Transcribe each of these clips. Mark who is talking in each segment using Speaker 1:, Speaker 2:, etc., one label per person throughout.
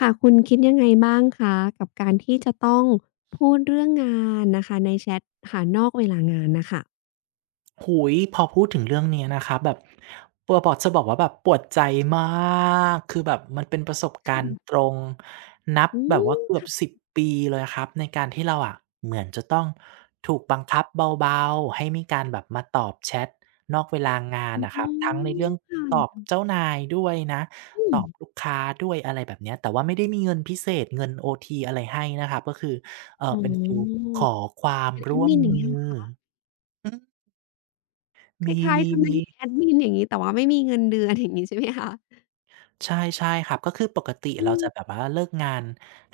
Speaker 1: ค่ะคุณคิดยังไงบ้างคะกับการที่จะต้องพูดเรื่องงานนะคะในแชทค่ะนอกเวลางานน่ะค่ะ
Speaker 2: หุ้พอพูดถึงเรื่องเนี้ยนะครับแบบตัวบอกจะบอกว่าแบบปวดใจมากคือแบบมันเป็นประสบ
Speaker 1: ค
Speaker 2: การณ์ตร
Speaker 1: ่ะ
Speaker 2: งนับ
Speaker 1: อื
Speaker 2: แบบว่า
Speaker 1: ม
Speaker 2: เกือบ
Speaker 1: ค่ะ
Speaker 2: สิบปีเลยอะครับในการที่เราอะเหมือนจะต้องถูกบังคับเบาๆให้มีการแบบมาตอบแชตนอกเวลางาน
Speaker 1: อ๋
Speaker 2: นะครับ
Speaker 1: อ
Speaker 2: ทั้งในเรื่อง
Speaker 1: ค
Speaker 2: ตอบ
Speaker 1: ่ะ
Speaker 2: เจ้านายด้วยนะ
Speaker 1: อื
Speaker 2: ต
Speaker 1: ม
Speaker 2: อบลูกค้าด้วยอะไรแบบเนี้ยแต่ว่าไม่ได้มีเงินพิเศษเงินโอทีอะไรให้นะครับก็คือ
Speaker 1: อ๋
Speaker 2: เป็นฟีล
Speaker 1: อ
Speaker 2: ขอความ
Speaker 1: เป็นแอด
Speaker 2: ร่วม
Speaker 1: มินอย่า
Speaker 2: มื
Speaker 1: งเงี้ยเหร
Speaker 2: อ
Speaker 1: อคะ
Speaker 2: อืม
Speaker 1: ค
Speaker 2: มี
Speaker 1: ล้าย
Speaker 2: มี
Speaker 1: ๆทำหน้า
Speaker 2: มี
Speaker 1: ที่แอดมินอย่างงี้แต่ว่าไม่มีเงินเดือนอย่างงี้ใช่ไหมคะ
Speaker 2: ใช่ใช่ครับก็คือปกติ
Speaker 1: อื
Speaker 2: เรา
Speaker 1: ม
Speaker 2: จะแบบว่าเลิกงาน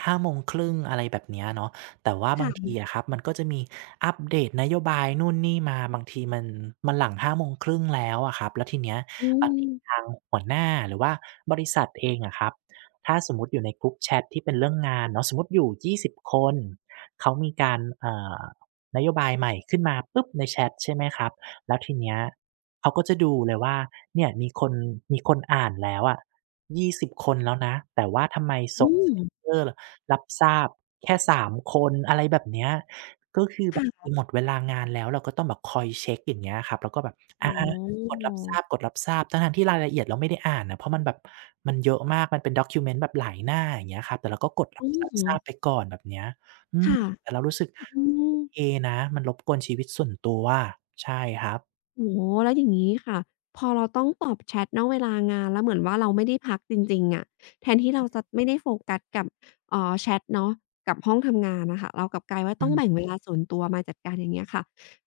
Speaker 2: ห้าโมงครึ่งอะไรแบบเนี้ยเนาะแต่ว่าบางที
Speaker 1: ค่ะ
Speaker 2: อะครับมันก็จะมีอัปเดตนโยบายนู่นนี่มาบางทีมันหลังห้าโมงครึ่งแล้วอะครับแล้วทีเนี้ย
Speaker 1: อื
Speaker 2: บางทีทา
Speaker 1: ม
Speaker 2: งหัวหน้าหรือว่าบริษัทเองอะครับถ้าสมมุติอยู่ใน Group Chat ที่เป็นเรื่องงานเนาะสมมุติอยู่20คนเขามีการนโยบายใหม่ขึ้นมาปุ๊บในแชตใช่ไหมครับแล้วทีเนี้ย เขาก็จะดูเลยว่าเนี่ยมีคนอ่านแล้วอะ20คนแล้วนะแต่ว่าทำไม
Speaker 1: อื
Speaker 2: ส่งส
Speaker 1: ม
Speaker 2: ติกเกอร์รับทราบแค่สามคนอะไรแบบเนี้ยก็คือ
Speaker 1: ค่
Speaker 2: บางที
Speaker 1: ะ
Speaker 2: หมดเวลางานแล้วเราก็ต้องแบบคอยเช็กอย่างเงี้ยครับแล้วก็แบบ
Speaker 1: อ๋
Speaker 2: อากด
Speaker 1: อ
Speaker 2: รับทราบกดรับทราบทั้งๆที่รายละเอียดเราไม่ได้อ่านนะเพราะมันแบบมันเยอะมากมันเป็นด็อกิวเมนต์แบบหลายหน้าอย่างเงี้ยครับแต่เราก็กดรับ
Speaker 1: อื
Speaker 2: ทราบ
Speaker 1: ม
Speaker 2: ทราบไปก่อนแบบเนี้ยอืม
Speaker 1: ค่ะ
Speaker 2: แต่เรารู้สึก
Speaker 1: อื
Speaker 2: โอ
Speaker 1: ม
Speaker 2: เคนะมันรบกวนชีวิตส่วนตัวใช่ครับ
Speaker 1: โอ้โฮแล้วอย่างงี้ค่ะ พอเราต้องตอบแชตณเวลางานแล้วเหมือนว่าเราไม่ได้พักจริงๆอะแทนที่เราจะไม่ได้โฟกัสกับแชตเนาะกับห้องทำงานน่ะค่ะเรากลับกลายว่า
Speaker 2: อื
Speaker 1: ต้องแบ่ง
Speaker 2: ม
Speaker 1: เวลาส่วนตัวมาจัดการอย่างเงี้ยค่ะ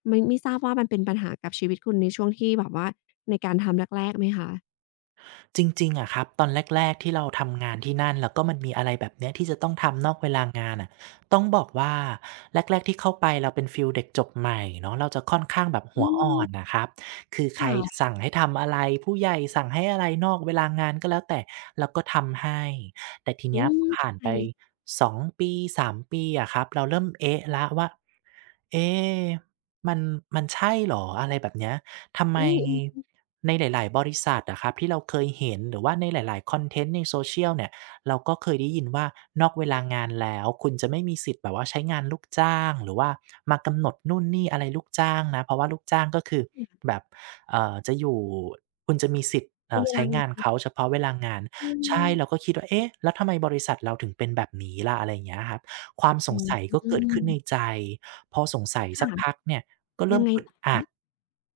Speaker 1: ไม่ทราบว่ามันเป็นปัญหากับชีวิตคุณในช่วงที่แบบว่าในการทำแรกๆไหมคะ
Speaker 2: จริงๆอะครับตอนแรกๆ ที่เราทำงานที่นั่นแล้วก็มันมีอะไรแบบเนี้ยที่จะต้องทำนอกเวลางานน่ะต้องบอกว่าแรกๆที่เข้าไปเราเป็นฟีลเด็กจบใหม่เนาะเราจะค่อนข้างแบบหั
Speaker 1: อื
Speaker 2: วอ่
Speaker 1: ม
Speaker 2: อนน่ะครับคือใคร
Speaker 1: ค่ะ
Speaker 2: สั่งให้ทำอะไรผู้ใหญ่สั่งให้อะไรนอกเวลางานก็แล้วแต่เราก็ทำให้แต่ที
Speaker 1: อื
Speaker 2: เนี้ยพ
Speaker 1: ม
Speaker 2: อผ่า
Speaker 1: เข้า
Speaker 2: น
Speaker 1: ใจ
Speaker 2: ไป
Speaker 1: เลย
Speaker 2: 2ปีสามปีอะครับเราเริ่มเอ๊ะแล้วว่าเอ๊มันใช่เหรออะไรแบบเนี้ย ทำไม
Speaker 1: อืมๆ
Speaker 2: ในหลายๆบริษัทอะครับที่เราเคยเห็นหรือว่าในหลายๆคอนเทนต์ใน social เนี่ยเราก็เคยได้ยินว่านอกเวลางานแล้วคุณจะไม่มีสิทธิ์แบบว่าใช้งานลูกจ้างหรือว่ามากำหนดนู่นนี่อะไรลูกจ้างนะเพราะว่าลูกจ้างก็คือ
Speaker 1: ค่ะ
Speaker 2: แบบจะอยู่คุณจะมีสิทธิ์
Speaker 1: ในเว
Speaker 2: ใช้
Speaker 1: ลางา
Speaker 2: งาน
Speaker 1: น
Speaker 2: เขาเฉพาะเวลางาน
Speaker 1: อื
Speaker 2: ใช่เราก็
Speaker 1: ม
Speaker 2: คิดว่าเอ๊ะแล้วทำไมบริษัทเราถึงเป็นแบบนี้ล่ะอะไรอย่างเงี้ยครับความส
Speaker 1: อื
Speaker 2: งสัยก็เกิดขึ้นใน
Speaker 1: ม
Speaker 2: ใจพอสงสัยสั
Speaker 1: ค่ะ
Speaker 2: กพักเนี่ยก็เริ่
Speaker 1: ยั
Speaker 2: ม
Speaker 1: งไง
Speaker 2: อึด
Speaker 1: ต่อ
Speaker 2: อั
Speaker 1: คะ
Speaker 2: ด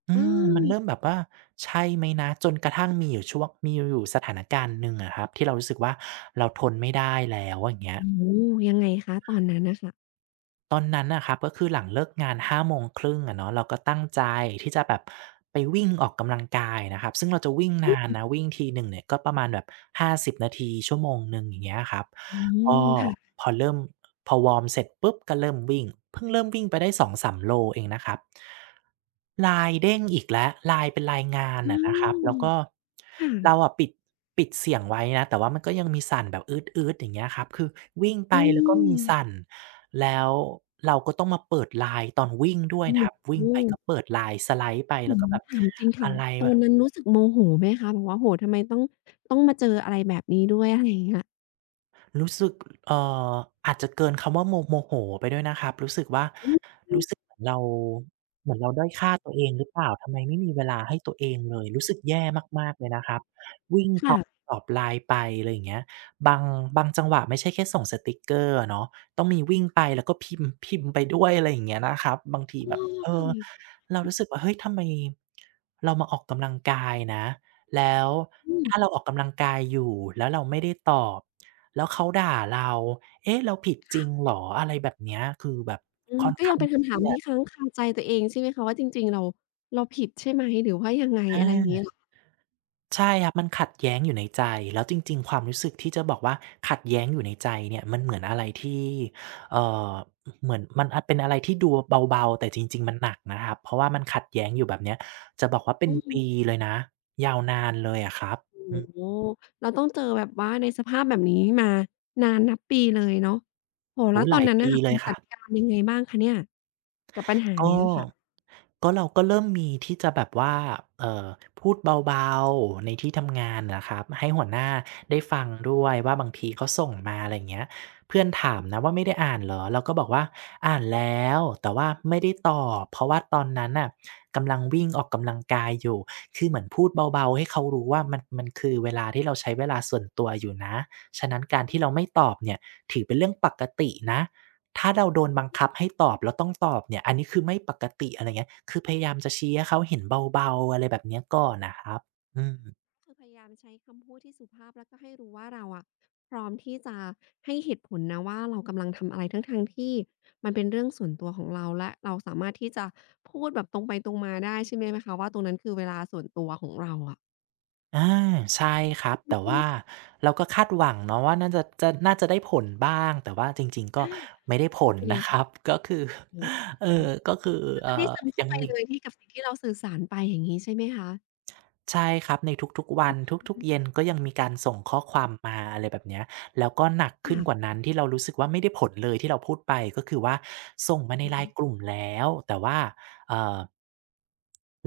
Speaker 2: อื
Speaker 1: อ
Speaker 2: มมันเริ่ม
Speaker 1: า
Speaker 2: แบบว่าใช่ไหมนะจนกระทั่งมีอยู่ช่วงมีอยู่สถานการณ์หนึ่งอะครับที่เรารู้สึกว่าเราทนไม่ได้แล้วอย่างเงี้ย
Speaker 1: โอ้โฮยังไงคะตอนนั้นน่ะค่ะ
Speaker 2: ตอนนั้นน่ะครับก็คือหลังเลิกงานห้าโมงครึ่งอะเนาะเราก็ตั้งใจที่จะแบบไปวิ่งออกกำลังกายนะครับซึ่งเราจะวิ่งนานนะวิ่งทีหนึ่งเนี่ยก็ประมาณแบบ50นาทีชั่วโมงหนึ่งอย่างเงี้ยครับ ก็
Speaker 1: ค่ะ
Speaker 2: พอเริ่มพอวอร์มเสร็จปุ๊บก็เริ่มวิ่งเพิ่งเริ่มวิ่งไปได้สองสามโลเองนะครับ l i n เด้งอีกแล้ว LINE เป็น LINE งาน
Speaker 1: อื
Speaker 2: อะนะครับ
Speaker 1: ม
Speaker 2: แล้วก็เรา
Speaker 1: ค่ะ
Speaker 2: อะปิดเสียงไว้นะแต่ว่ามันก็ยังมีสั่นแบบอย่างเงี้ยครับคือวิ่งไป
Speaker 1: อื
Speaker 2: แล้วก็มี
Speaker 1: ม
Speaker 2: สั่นแล้วเราก็ต้องมาเปิดไลายตอนวิ่งด้วย
Speaker 1: โอ้
Speaker 2: นะครับ
Speaker 1: โฮ
Speaker 2: วิ่งไปก็เปิด l i n สไลด์ไป
Speaker 1: ื
Speaker 2: แล้ว
Speaker 1: ม
Speaker 2: ก็แบบ
Speaker 1: ถามจริง
Speaker 2: อะ
Speaker 1: ค่ะ
Speaker 2: ไร
Speaker 1: ตอ
Speaker 2: วะ
Speaker 1: นนั้นรู้สึกโมโหไหมคะแบบว่าโอ้โฮทำไมต้องมาเจออะไรแบบนี้ด้วยอะไรอย่างเงี้ย
Speaker 2: รู้สึกเอ่ออาจจะเกินคำว่าโมโมโหไปด้วยนะครับรู้สึกว่า
Speaker 1: อืม
Speaker 2: รู้สึกเหมือนเราด้อยค่าตัวเองหรือเปล่า ทำไมไม่มีเวลาให้ตัวเองเลย รู้สึกแย่มากๆเลยนะครับ วิ่งต
Speaker 1: ค่ะ
Speaker 2: อบLINE ไปอะไรอย่างเงี้ยบางจังหวะไม่ใช่แค่ส่งสติกเกอร์อะเนาะต้องมีวิ่งไปแล้วก็พิมพ์ พิมพ์ไปด้วยอะไรอย่างเงี้ยนะครับบางทีแบ
Speaker 1: อ้อ
Speaker 2: บเออ
Speaker 1: ค่ะ
Speaker 2: เรารู้สึกว่าเฮ้ยทำไมเรามาออกกำลังกายนะ แล้ว
Speaker 1: อืม
Speaker 2: ถ้าเราออกกำลังกายอยู่แล้วเราไม่ได้ตอบแล้วเขาด่าเราเอ๊ะเราผิดจริ
Speaker 1: ค่ะ
Speaker 2: งเหรออะไรแบบเนี้ยคือแบบค่อน
Speaker 1: ก็ยั
Speaker 2: ข้า
Speaker 1: ง
Speaker 2: ง
Speaker 1: เป็น
Speaker 2: เค
Speaker 1: คำถา
Speaker 2: รี
Speaker 1: ม
Speaker 2: ย
Speaker 1: ที่
Speaker 2: ด
Speaker 1: ค้างคาใจตัวเองใช่ไหมคะว่าจริงๆเราผิดใช่ไหมหรือว่ายังไงอะไรอย่างงี้
Speaker 2: อา
Speaker 1: เหรอ
Speaker 2: ใช่ครับมันขัดแย้งอยู่ในใจแล้วจริงๆความรู้สึกที่จะบอกว่าขัดแย้งอยู่ในใจเนี่ยมันเหมือนอะไรที่เอ่อเหมือนมันอาเป็นอะไรที่ดูเบาๆแต่จริงๆมันหนักนะครับเพราะว่ามันขัดแย้งอยู่แบบเนี้ยจะบอกว่าเป็น
Speaker 1: อืม
Speaker 2: ปีเลยนะยาวนานเลยอะครับอื
Speaker 1: โอ้
Speaker 2: ม
Speaker 1: โฮเราต้องเจอแบบว่าในสภาพแบบนี้มานานนับปีเลยเนาะโอ้โฮแล้
Speaker 2: โอ้โฮ
Speaker 1: วต
Speaker 2: ห
Speaker 1: อ
Speaker 2: ลา
Speaker 1: น
Speaker 2: ย
Speaker 1: นั้น
Speaker 2: ปี
Speaker 1: น่ะค่ะ
Speaker 2: เล
Speaker 1: คุ
Speaker 2: ย
Speaker 1: ณ
Speaker 2: ค
Speaker 1: จั
Speaker 2: รั
Speaker 1: ด
Speaker 2: บ
Speaker 1: การยังไงบ้างคะเนี่ยกับปัญหา
Speaker 2: ก็
Speaker 1: เนี้ยค่ะ
Speaker 2: ก็เราก็เริ่มมีที่จะแบบว่าเอ่อพูดเบาๆในที่ทำงานน่ะครับให้หัวหน้าได้ฟังด้วยว่าบางทีเขาส่งมาอะไรอย่างเงี้ยเพื่อนถามนะว่าไม่ได้อ่านเหรอเราก็บอกว่าอ่านแล้วแต่ว่าไม่ได้ตอบเพราะว่าตอนนั้นน่ะกำลังวิ่งออกกำลังกายอยู่คือเหมือนพูดเบาๆให้เขารู้ว่ามันคือเวลาที่เราใช้เวลาส่วนตัวอยู่นะฉะนั้นการที่เราไม่ตอบเนี่ยถือเป็นเรื่องปกตินะ ถ้าเราโดนบังคับให้ตอบแล้วต้องตอบเนี่ยอันนี้คือไม่ปกติอะไรเงี้ยคือพยายามจะชี้ให้เขาเห็นเบาๆอะไรแบบเนี้ยก่อนน่ะครับอืม
Speaker 1: คือพยายามใช้คำพูดที่สุภาพแล้วก็ให้รู้ว่าเราอะพร้อมที่จะให้เหตุผลนะว่าเรากำลังทำอะไรทั้งๆที่มันเป็นเรื่องส่วนตัวของเราและเราสามารถที่จะพูดแบบตรงไปตรงมาได้ใช่ไหมคะว่าตรงนั้นคือเวลาส่วนตัวของเราอะ
Speaker 2: อาใช่ครับ แต่ว่าเราก็คาดหวังเนาะว่าน่าจะน่าจะได้ผลบ้าง แต่ว่าจริงๆก็ไม่ได้ผล
Speaker 1: เป็นไง
Speaker 2: นะครั
Speaker 1: คะ
Speaker 2: บ ก็คือ
Speaker 1: โอ้โฮ
Speaker 2: ก็คือ
Speaker 1: คือ
Speaker 2: เอ่อ
Speaker 1: ไม่ได้ซึม
Speaker 2: ยั
Speaker 1: เข้า
Speaker 2: ง
Speaker 1: ไป
Speaker 2: มี
Speaker 1: เลยที่กับสิ่งที่เราสื่อสารไปอย่างงี้ใช่ไหมคะ
Speaker 2: ใช่ครับในทุกๆวัน
Speaker 1: อือ
Speaker 2: ทุก
Speaker 1: ฮึ
Speaker 2: ๆเย็นก็ยังมีการส่งข้อความมาอะไรแบบเนี้ยแล้วก็หนักขึ้นกว่า
Speaker 1: ค่ะ
Speaker 2: นั้นที่เรารู้สึกว่าไม่ได้ผลเลยที่เราพูดไปก็คือว่าส่งมาใน
Speaker 1: ใช่คะ
Speaker 2: LINE กลุ่มแล้วแต่ว่าเอ่อ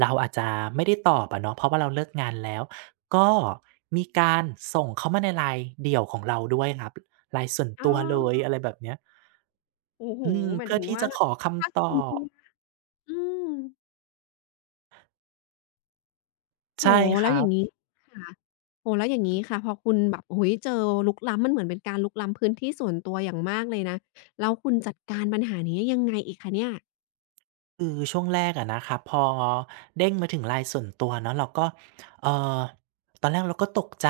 Speaker 2: เราอาจจะไม่ได้ตอบอะเนาะเพราะว่าเราเลิกงานแล้วก็มีการส่งเข้ามาใน LINE เดี่ยวของเราด้วยครับ LINE ส่วน
Speaker 1: อ๋
Speaker 2: ตัวเลย
Speaker 1: อ
Speaker 2: อะไรแบบเนี้ย
Speaker 1: โอ้โฮ
Speaker 2: อืม
Speaker 1: หมาย
Speaker 2: เพื่อ
Speaker 1: ถึง
Speaker 2: ที่
Speaker 1: ว่า
Speaker 2: จะขอ
Speaker 1: ถ้า
Speaker 2: คำต
Speaker 1: ส่ว
Speaker 2: อ
Speaker 1: นตั
Speaker 2: บ
Speaker 1: วอืม
Speaker 2: ใช่
Speaker 1: โอ้โฮ
Speaker 2: ค
Speaker 1: แล้ว
Speaker 2: รั
Speaker 1: อย่างงี้
Speaker 2: บ
Speaker 1: ค่ะโอ้โฮแล้วอย่างงี้ค่ะพอคุณแบบโอ้โฮเจอรุกล้ำมันเหมือนเป็นการรุกล้ำพื้นที่ส่วนตัวอย่างมากเลยนะแล้วคุณจัดการปัญหานี้ยังไงอีกคะเนี่ย
Speaker 2: คือช่วงแรกอะนะครับพอเด้งมาถึง LINE ส่วนตัวเนาะเราก็เอ่อตอนแรกเราก็ตกใจ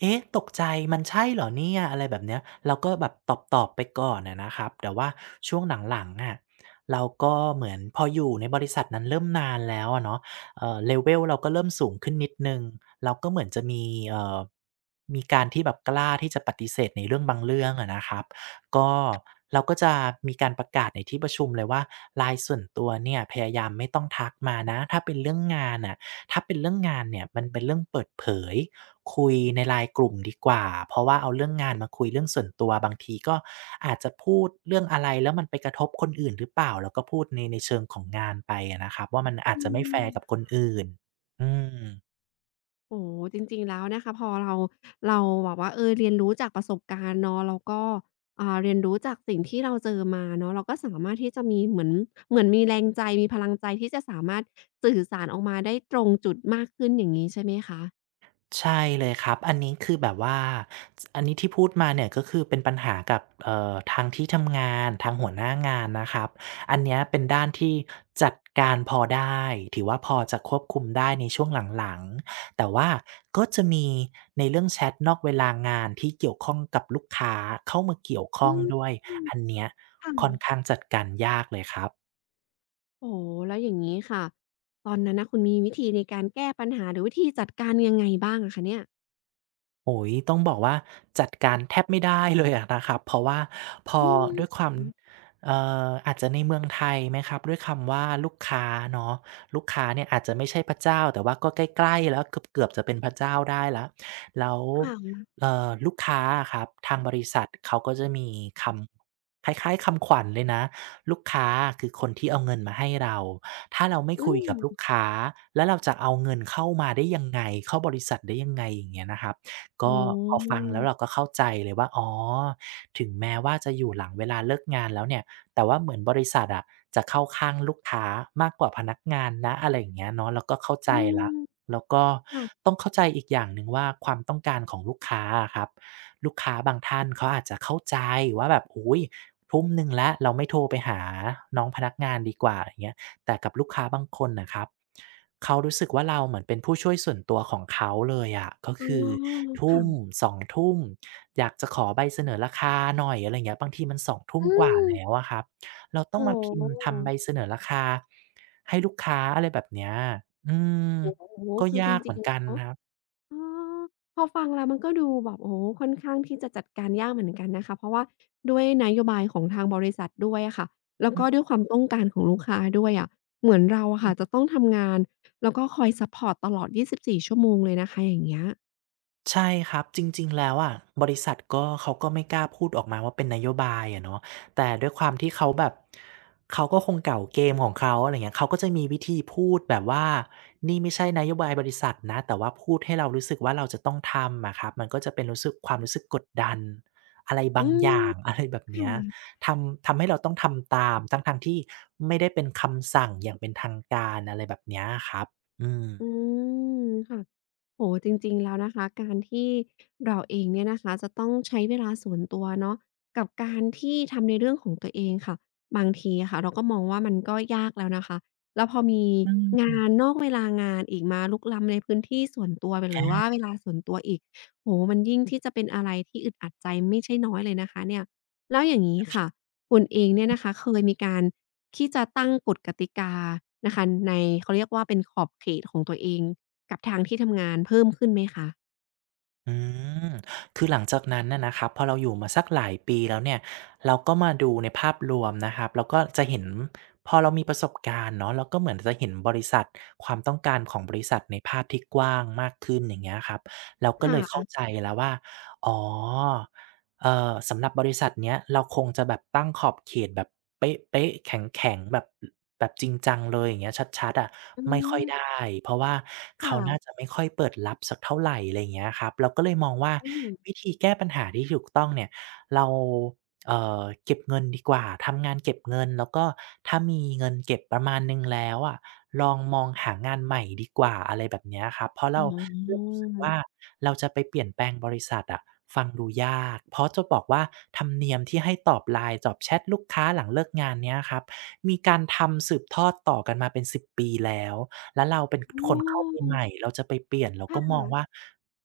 Speaker 2: เอ๊ะตกใจมันใช่เหรอเนี่ยอะไรแบบเนี้ยเราก็แบบตอบๆไปก่อนอะนะครับแต่ว่าช่วงหลังๆอะเราก็เหมือนพออยู่ในบริษัทนั้นเริ่มนานแล้วอะเนาะlevel เราก็เริ่มสูงขึ้นนิดหนึ่งเราก็เหมือนจะมีเอ่อมีการที่แบบกล้าที่จะปฏิเสธในเรื่องบางเรื่องอะนะครับ ก็เราก็จะมีการประกาศในที่ประชุมเลยว่าไลน์ส่วนตัวเนี่ยพยายามไม่ต้องทักมานะถ้าเป็นเรื่องงานอ่ะถ้าเป็นเรื่องงานเนี่ยมันเป็นเรื่องเปิดเผยคุยในไลายกลุ่มดีกว่าเพราะว่าเอาเรื่องงานมาคุยเรื่องส่วนตัวบางทีก็อาจจะพูดเรื่องอะไรแล้วมันไปกระทบคนอื่นหรือเปล่าแล้วก็พูดในเชิงของงานไปอะนะครับว่ามันอาจ
Speaker 1: อื
Speaker 2: จะไม่แฟร์กับค
Speaker 1: ม
Speaker 2: นอื่นอืม
Speaker 1: โอ้โฮจริงๆแล้วนะคะพอเราแบบว่าเออเรียนรู้จากประสบการณ์เนาะแล้วก็อ่าเรียนรู้จากสิ่งที่เราเจอมาเนาะเราก็สามารถที่จะมีเหมือนมีแรงใจมีพลังใจที่จะสามารถสื่อสารออกมาได้ตรงจุดมากขึ้นอย่างงี้ใช่ไหมคะ
Speaker 2: ใช่เลยครับ อันนี้คือแบบว่า อันนี้ที่พูดมาเนี่ยก็คือเป็นปัญหากับทางที่ทำงานทางหัวหน้างานนะครับอันเนี้ยเป็นด้านที่จัดการพอได้ถือว่าพอจะควบคุมได้ในช่วงหลังๆแต่ว่าก็จะมีในเรื่องแชตนอกเวลางานที่เกี่ยวข้องกับลูกค้าเข้ามาเกี่ยวข้
Speaker 1: อื
Speaker 2: อง
Speaker 1: ม
Speaker 2: ด้วย อันเนี้ย
Speaker 1: ค่ะ
Speaker 2: ค่อนข้างจัดการยากเลยครับ
Speaker 1: โอ้โฮแล้วอย่างงี้ค่ะตอนนั้นน่ะคุณมีวิธีในการแก้ปัญหาหรือวิธีจัดการยังไงบ้างอะคะเนี่ย
Speaker 2: โอ้ยต้องบอกว่าจัดการแทบไม่ได้เลยอะนะครับเพราะว่าพอ
Speaker 1: อืม
Speaker 2: ด้วยความ
Speaker 1: อืม
Speaker 2: เอ่อาจจะในเมืองไทยไหมครับด้วยคำว่าลูกค้าเนาะลูกค้าเนี่ยอาจจะไม่ใช่พระเจ้าแต่ว่าก็ใกล้ๆแล้วเกือบๆจะเป็นพระเจ้าได้แล้วแล้ว
Speaker 1: ค่ะ
Speaker 2: ลูกค้าอะครับทางบริษัทเขาก็จะมีคำคล้ายๆคำขวัญเลยนะลูกค้าคือคนที่เอาเงินมาให้เราถ้าเราไม่
Speaker 1: อื
Speaker 2: คุยกับลู
Speaker 1: ม
Speaker 2: กค้าแล้วเราจะเอาเงินเข้ามาได้ยังไงเข้าบริษัทได้ยังไงอย่างเงี้ยนะครับ ก็
Speaker 1: อ๋
Speaker 2: พอฟัง
Speaker 1: อ
Speaker 2: แล้วเราก็เข้าใจเลยว่าอ๋อถึงแม้ว่าจะอยู่หลังเวลาเลิกงานแล้วเนี่ยแต่ว่าเหมือนบริษัทอะจะเข้าข้างลูกค้ามากกว่าพนักงานนะอะไรอย่างเงี้ยเนาะเราก็เข้าใจ
Speaker 1: อื
Speaker 2: แล้ว
Speaker 1: ม
Speaker 2: แล้วก็
Speaker 1: ค่ะ
Speaker 2: ต้องเข้าใจอีกอย่างหนึ่งว่าความต้องการของลูกค้าอะครับลูกค้าบางท่านเขาอาจจะเข้าใจว่าแบบอุ๊ยทุ่มหนึ่งแล้วเราไม่โทรไปหาน้องพนักงานดีกว่าอย่างเงี้ย แต่กับลูกค้าบางคนนะครับเขารู้สึกว่าเราเหมือนเป็นผู้ช่วยส่วนตัวของเขาเลยอะก็
Speaker 1: อ๋อ
Speaker 2: คือทุ่
Speaker 1: ค่ะ
Speaker 2: มสองทุ่มอยากจะขอใบเสนอราคาหน่อยอะไรเงี้ยบางทีมันสองทุ่ม
Speaker 1: อื
Speaker 2: กว่า
Speaker 1: ม
Speaker 2: แล้วอะครับเราต้อง
Speaker 1: โอ้
Speaker 2: มาพิ
Speaker 1: โ
Speaker 2: มพ์ทำใบ
Speaker 1: ฮ
Speaker 2: เสนอราคาให้ลูกค้าอะไรแบบเนี้ยอืม
Speaker 1: โอ้โฮ
Speaker 2: ก็
Speaker 1: คือจ
Speaker 2: ยากเห
Speaker 1: ริ
Speaker 2: มื
Speaker 1: ง
Speaker 2: อน
Speaker 1: ๆ
Speaker 2: กัน
Speaker 1: แล้ว
Speaker 2: ครับ
Speaker 1: อ๋อพอฟังแล้วมันก็ดูแบบโอ้โฮค่อนข้างที่จะจัดการยากเหมือนกันนะคะเพราะว่าด้วยนโยบายของทางบริษัทด้วยอะค่ะแล้ว
Speaker 2: อื
Speaker 1: ก็
Speaker 2: ม
Speaker 1: ด้วยความต้องการของลูกค้าด้วยอะเหมือนเราอะค่ะจะต้องทำงานแล้วก็คอยซัปพอร์ตตลอด 24 ชั่วโมงเลยนะคะอย่างเงี้ย
Speaker 2: ใช่ครับจริงๆแล้วอะบริษัทก็เขาก็ไม่กล้าพูดออกมาว่าเป็นนโยบายอะเนาะแต่ด้วยความที่เขาแบบเขาก็คงเก่าเกมของเขาอะไรอย่างเงี้ยเขาก็จะมีวิธีพูดแบบว่านี่ไม่ใช่นโยบายบริษัทนะแต่ว่าพูดให้เรารู้สึกว่าเราจะต้องทำอะครับมันก็จะเป็นรู้สึกความรู้สึกกดดันอะไร
Speaker 1: อื
Speaker 2: บางอ
Speaker 1: ม
Speaker 2: ย่าง อะไรแบบ
Speaker 1: ค
Speaker 2: เนี้ย
Speaker 1: ่ะ
Speaker 2: ทำให้เราต้องทำตามทั้งๆที่ไม่ได้เป็นคำสั่งอย่างเป็นทางการอะไรแบบเนี้ยอะครับอืม
Speaker 1: อืมค่ะโอ้โฮจริงๆแล้วนะคะการที่เราเองเนี่ยนะคะจะต้องใช้เวลาส่วนตัวเนาะกับการที่ทำในเรื่องของตัวเองค่ะบางทีอะค่ะเราก็มองว่ามันก็ยากแล้วนะคะแล้วพอมี
Speaker 2: อืม
Speaker 1: งานนอกเวลางานอีกมารุกล้ำในพื้นที่ส่วนตัวหรือ
Speaker 2: อา
Speaker 1: ว่าเวลาส่วนตัวอีกโอ้โฮมันยิ่งที่จะเป็นอะไรที่อึดอัดใจไม่ใช่น้อยเลยนะคะเนี่ยแล้วอย่างงี้ค่ะคุณเองเนี่ยนะคะเคยมีการ ที่จะตั้งกฎกติกานะคะในเขาเรียกว่าเป็นขอบเขตของตัวเองกับทางที่ทำงานเพิ่มขึ้นไหมคะ
Speaker 2: อืมคือหลังจากนั้นน่ะนะครับพอเราอยู่มาสักหลายปีแล้วเนี่ยเราก็มาดูในภาพรวมนะครับเราก็จะเห็นพอเรามีประสบการณ์เนาะเราก็เหมือนจะเห็นบริษัทความต้องการของบริษัทในภาพที่กว้างมากขึ้นอย่างเงี้ยครับเราก็
Speaker 1: ค่
Speaker 2: เลยเข้าใจ
Speaker 1: ะ
Speaker 2: แล้วว่าอ๋อ สำหรับบริษัทเนี้ยเราคงจะแบบตั้งขอบเขตแบบเป๊ะๆแข็งๆแบบจริงจังเลยอย่างเงี้ยชัดๆอะ
Speaker 1: อื
Speaker 2: ไม่ค่อยได้
Speaker 1: ม
Speaker 2: เพราะว่าเขา
Speaker 1: ค่ะ
Speaker 2: น่าจะไม่ค่อยเปิดรับสักเท่าไรไรเงี้ยครับเราก็เลยมองว่า
Speaker 1: อืม
Speaker 2: วิธีแก้ปัญหาที่ถูกต้องเนี่ยเราเก็บเงินดีกว่าทำงานเก็บเงินแล้วก็ถ้ามีเงินเก็บประมาณหนึ่งแล้วอะ ลองมองหางานใหม่ดีกว่าอะไรแบบเนี้ยครับเพราะเรา
Speaker 1: อ๋
Speaker 2: เริ่ม
Speaker 1: อ
Speaker 2: รู้สึกว่าเราจะไปเปลี่ยนแปลงบริษัทอะฟังดูยากเพราะจะบอกว่าธรรมเนียมที่ให้ตอบ LINE ตอบแชตลูกค้าหลังเลิกงานเนี้ยครับมีการทำสืบทอดต่อกันมาเป็น10ปีแล้วแล้วเราเป็นค
Speaker 1: อ๋
Speaker 2: นเข้าไป
Speaker 1: อ
Speaker 2: ใหม่เราจะไปเปลี่ยนเรา
Speaker 1: ค่
Speaker 2: ก็มองว่า
Speaker 1: ะ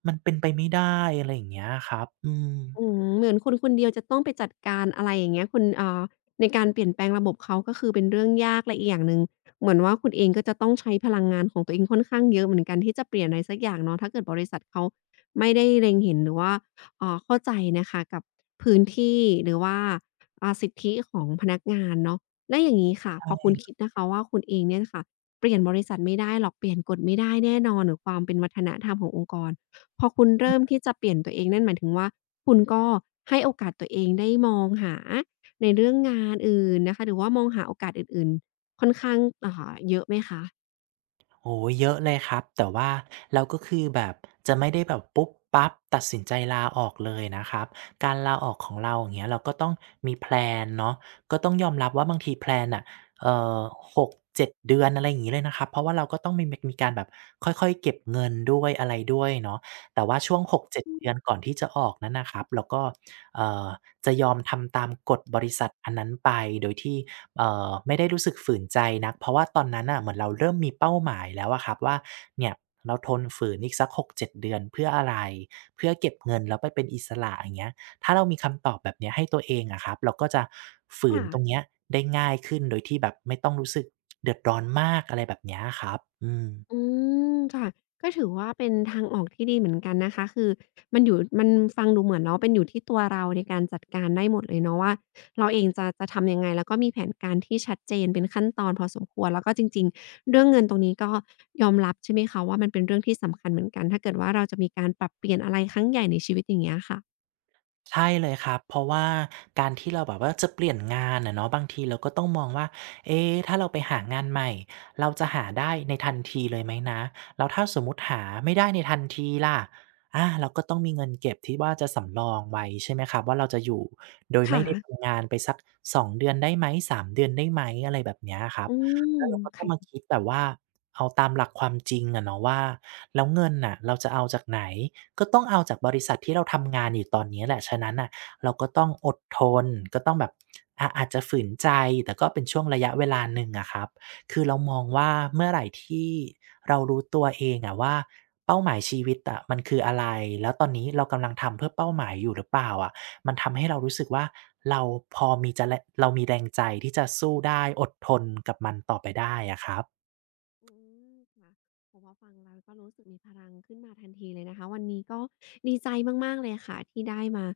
Speaker 2: มันเป็นไปไม่ได้อะไรอย่างเงี้ยครับอืม
Speaker 1: อืมเหมือนคุณคนเดียวจะต้องไปจัดการอะไรอย่างเงี้ยคุณอ่าในการเปลี่ยนแปลงระบบเขาก็คือเป็นเรื่องยากและอีกอย่างหนึ่งเหมือนว่าคุณเองก็จะต้องใช้พลังงานของตัวเองค่อนข้างเยอะเหมือนกันที่จะเปลี่ยนอะไรสักอย่างเนาะถ้าเกิดบริษัทเขาไม่ได้เล็งเห็นหรือว่าอ่าเข้าใจนะคะกับพื้นที่หรือว่าอ่าสิทธิของพนักงานเนาะแล้วอย่างงี้ค่ะพอ
Speaker 2: ใช่
Speaker 1: คุณคิดนะคะว่าคุณเองเนี่ยค่ะเปลี่ยนบริษัทไม่ได้หรอกเปลี่ยนกฎไม่ได้แน่นอนหรือความเป็นวัฒนธรรมขององค์กรพอคุณเริ่มที่จะเปลี่ยนตัวเองนั่นหมายถึงว่า คุณก็ให้โอกาสตัวเองได้มองหาในเรื่องงานอื่นนะคะหรือว่ามองหาโอกาสอื่นๆค่อนข้างอ่าเยอะไหมคะ
Speaker 2: โอ้โเยอะเลยครับแต่ว่าเราก็คือแบบจะไม่ได้แบบปุ๊บปั๊บตัดสินใจลาออกเลยนะครับการลาออกของเราอย่างเงี้ยเราก็ต้องมีแพลนเนาะก็ต้องยอมรับว่าบางทีแพลนอ่ะเอ่อ6-7เจ็ดเดือนอะไรอย่างงี้เลยนะครับเพราะว่าเราก็ต้องมีการแบบค่อยๆเก็บเงินด้วยอะไรด้วยเนาะแต่ว่าช่วง6-7เจ็ดเดือนก่อนที่จะออกนั้นนะครับเราก็เอ่อจะยอมทำตามกฎบริษัทอันนั้นไปโดยที่ ไม่ได้รู้สึกฝืนใจนักเพราะว่าตอนนั้นน่ะเหมือนเราเริ่มมีเป้าหมายแล้วอะครับว่าเนี่ยเราทนฝืนอีกสัก6-7เจ็ดเดือนเพื่ออะไรเพื่อเก็บเงินแล้วไปเป็นอิสระอย่างเงี้ยถ้าเรามีคำตอบแบบเนี้ยให้ตัวเองอะครับเราก็จะฝืน
Speaker 1: ค่ะ
Speaker 2: ตรงเนี้ยได้ง่ายขึ้นโดยที่แบบไม่ต้องรู้สึกเดือดร้อนมากอะไรแบบเนี้ยอะครับอืม
Speaker 1: อืค่ะก็ถือว่าเป็นทางออกที่ดีเหมือนกันนะคะคือมันอยู่มันฟังดูเหมือนเนาะเป็นอยู่ที่ตัวเราในการจัดการได้หมดเลยเนาะว่าเราเองจะจะทำยังไงแล้วก็มีแผนการที่ชัดเจนเป็นขั้นตอนพอสมควรแล้วก็จริงๆเรื่องเงินตรงนี้ก็ยอมรับใช่ไหมคะว่ามันเป็นเรื่องที่สำคัญเหมือนกันถ้าเกิดว่าเราจะมีการปรับเปลี่ยนอะไรครั้งใหญ่ในชีวิตอย่างเงี้ยค่ะ
Speaker 2: ใช่เลยครับเพราะว่าการที่เราแบบว่าจะเปลี่ยนงานอะเนาะบางทีเราก็ต้องมองว่าเอ๊ะถ้าเราไปหางานใหม่เราจะหาได้ในทันทีเลยไหมนะแล้วถ้าสมมติหาไม่ได้ในทันทีล่ะอาเราก็ต้องมีเงินเก็บที่ว่าจะสำรองไว้ใช่ไหมครับว่าเราจะอยู่โดย
Speaker 1: ค
Speaker 2: ไม่ได้
Speaker 1: ่ะ
Speaker 2: ทำงานไปสักสองเดือนได้ไหมสามเดือนได้ไหมอะไรแบบเนี้ยครับ
Speaker 1: อืม
Speaker 2: แล้วเราก็ต้องมา
Speaker 1: คะ
Speaker 2: คิดแบบว่าเอาตามหลักความจริงอะเนาะว่าแล้วเงินน่ะเราจะเอาจากไหนก็ต้องเอาจากบริษัทที่เราทำงานอยู่ตอนนี้แหละฉะนั้นน่ะเราก็ต้องอดทนก็ต้องแบบอาอาจจะฝืนใจแต่ก็เป็นช่วงระยะเวลาหนึ่งอะครับคือเรามองว่าเมื่อไหร่ที่เรารู้ตัวเองอะว่าเป้าหมายชีวิตอะมันคืออะไรแล้วตอนนี้เรากำลังทำเพื่อเป้าหมายอยู่หรือเปล่าอะ มันทำให้เรารู้สึกว่าเราพอมีจะแรเรามีแรงใจที่จะสู้ได้อดทนกับมันต่อไปได้อะครับ
Speaker 1: อืค่ะโอพอฟังแล้วก็รู้สึกมีพลังขึ้นมาทันทีเลยนะคะวันนี้ก็ดีใจมากๆเลยค่ะที่ได้มา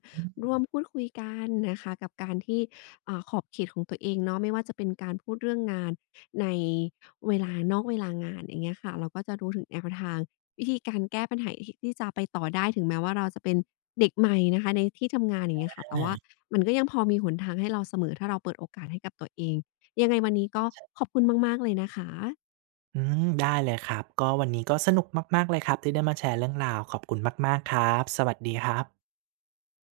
Speaker 1: ร่วมพูดคุยกันนะคะกับการที่อ่าขอบเขตของตัวเองเนาะไม่ว่าจะเป็นการพูดเรื่องงานในเวลานอกเวลางานอย่างเงี้ยค่ะเราก็จะรู้ถึงแนวทางวิธีการแก้ปัญหาที่จะไปต่อได้ถึงแม้ว่าเราจะเป็นเด็กใหม่นะคะในที่ทำงานอย่างเงี้ยค่ะแต่ว่า
Speaker 2: อา
Speaker 1: มันก็ยังพอมีหนทางให้เราเสมอถ้าเราเปิดโอกาสให้กับตัวเองยังไงวันนี้ก็ขอบคุณมากๆเลยนะคะ
Speaker 2: อืมได้เลยครับก็วันนี้ก็สนุกมากๆเลยครับที่ได้มาแชร์เรื่องราวขอบคุณมากๆครับสวัสดีครับ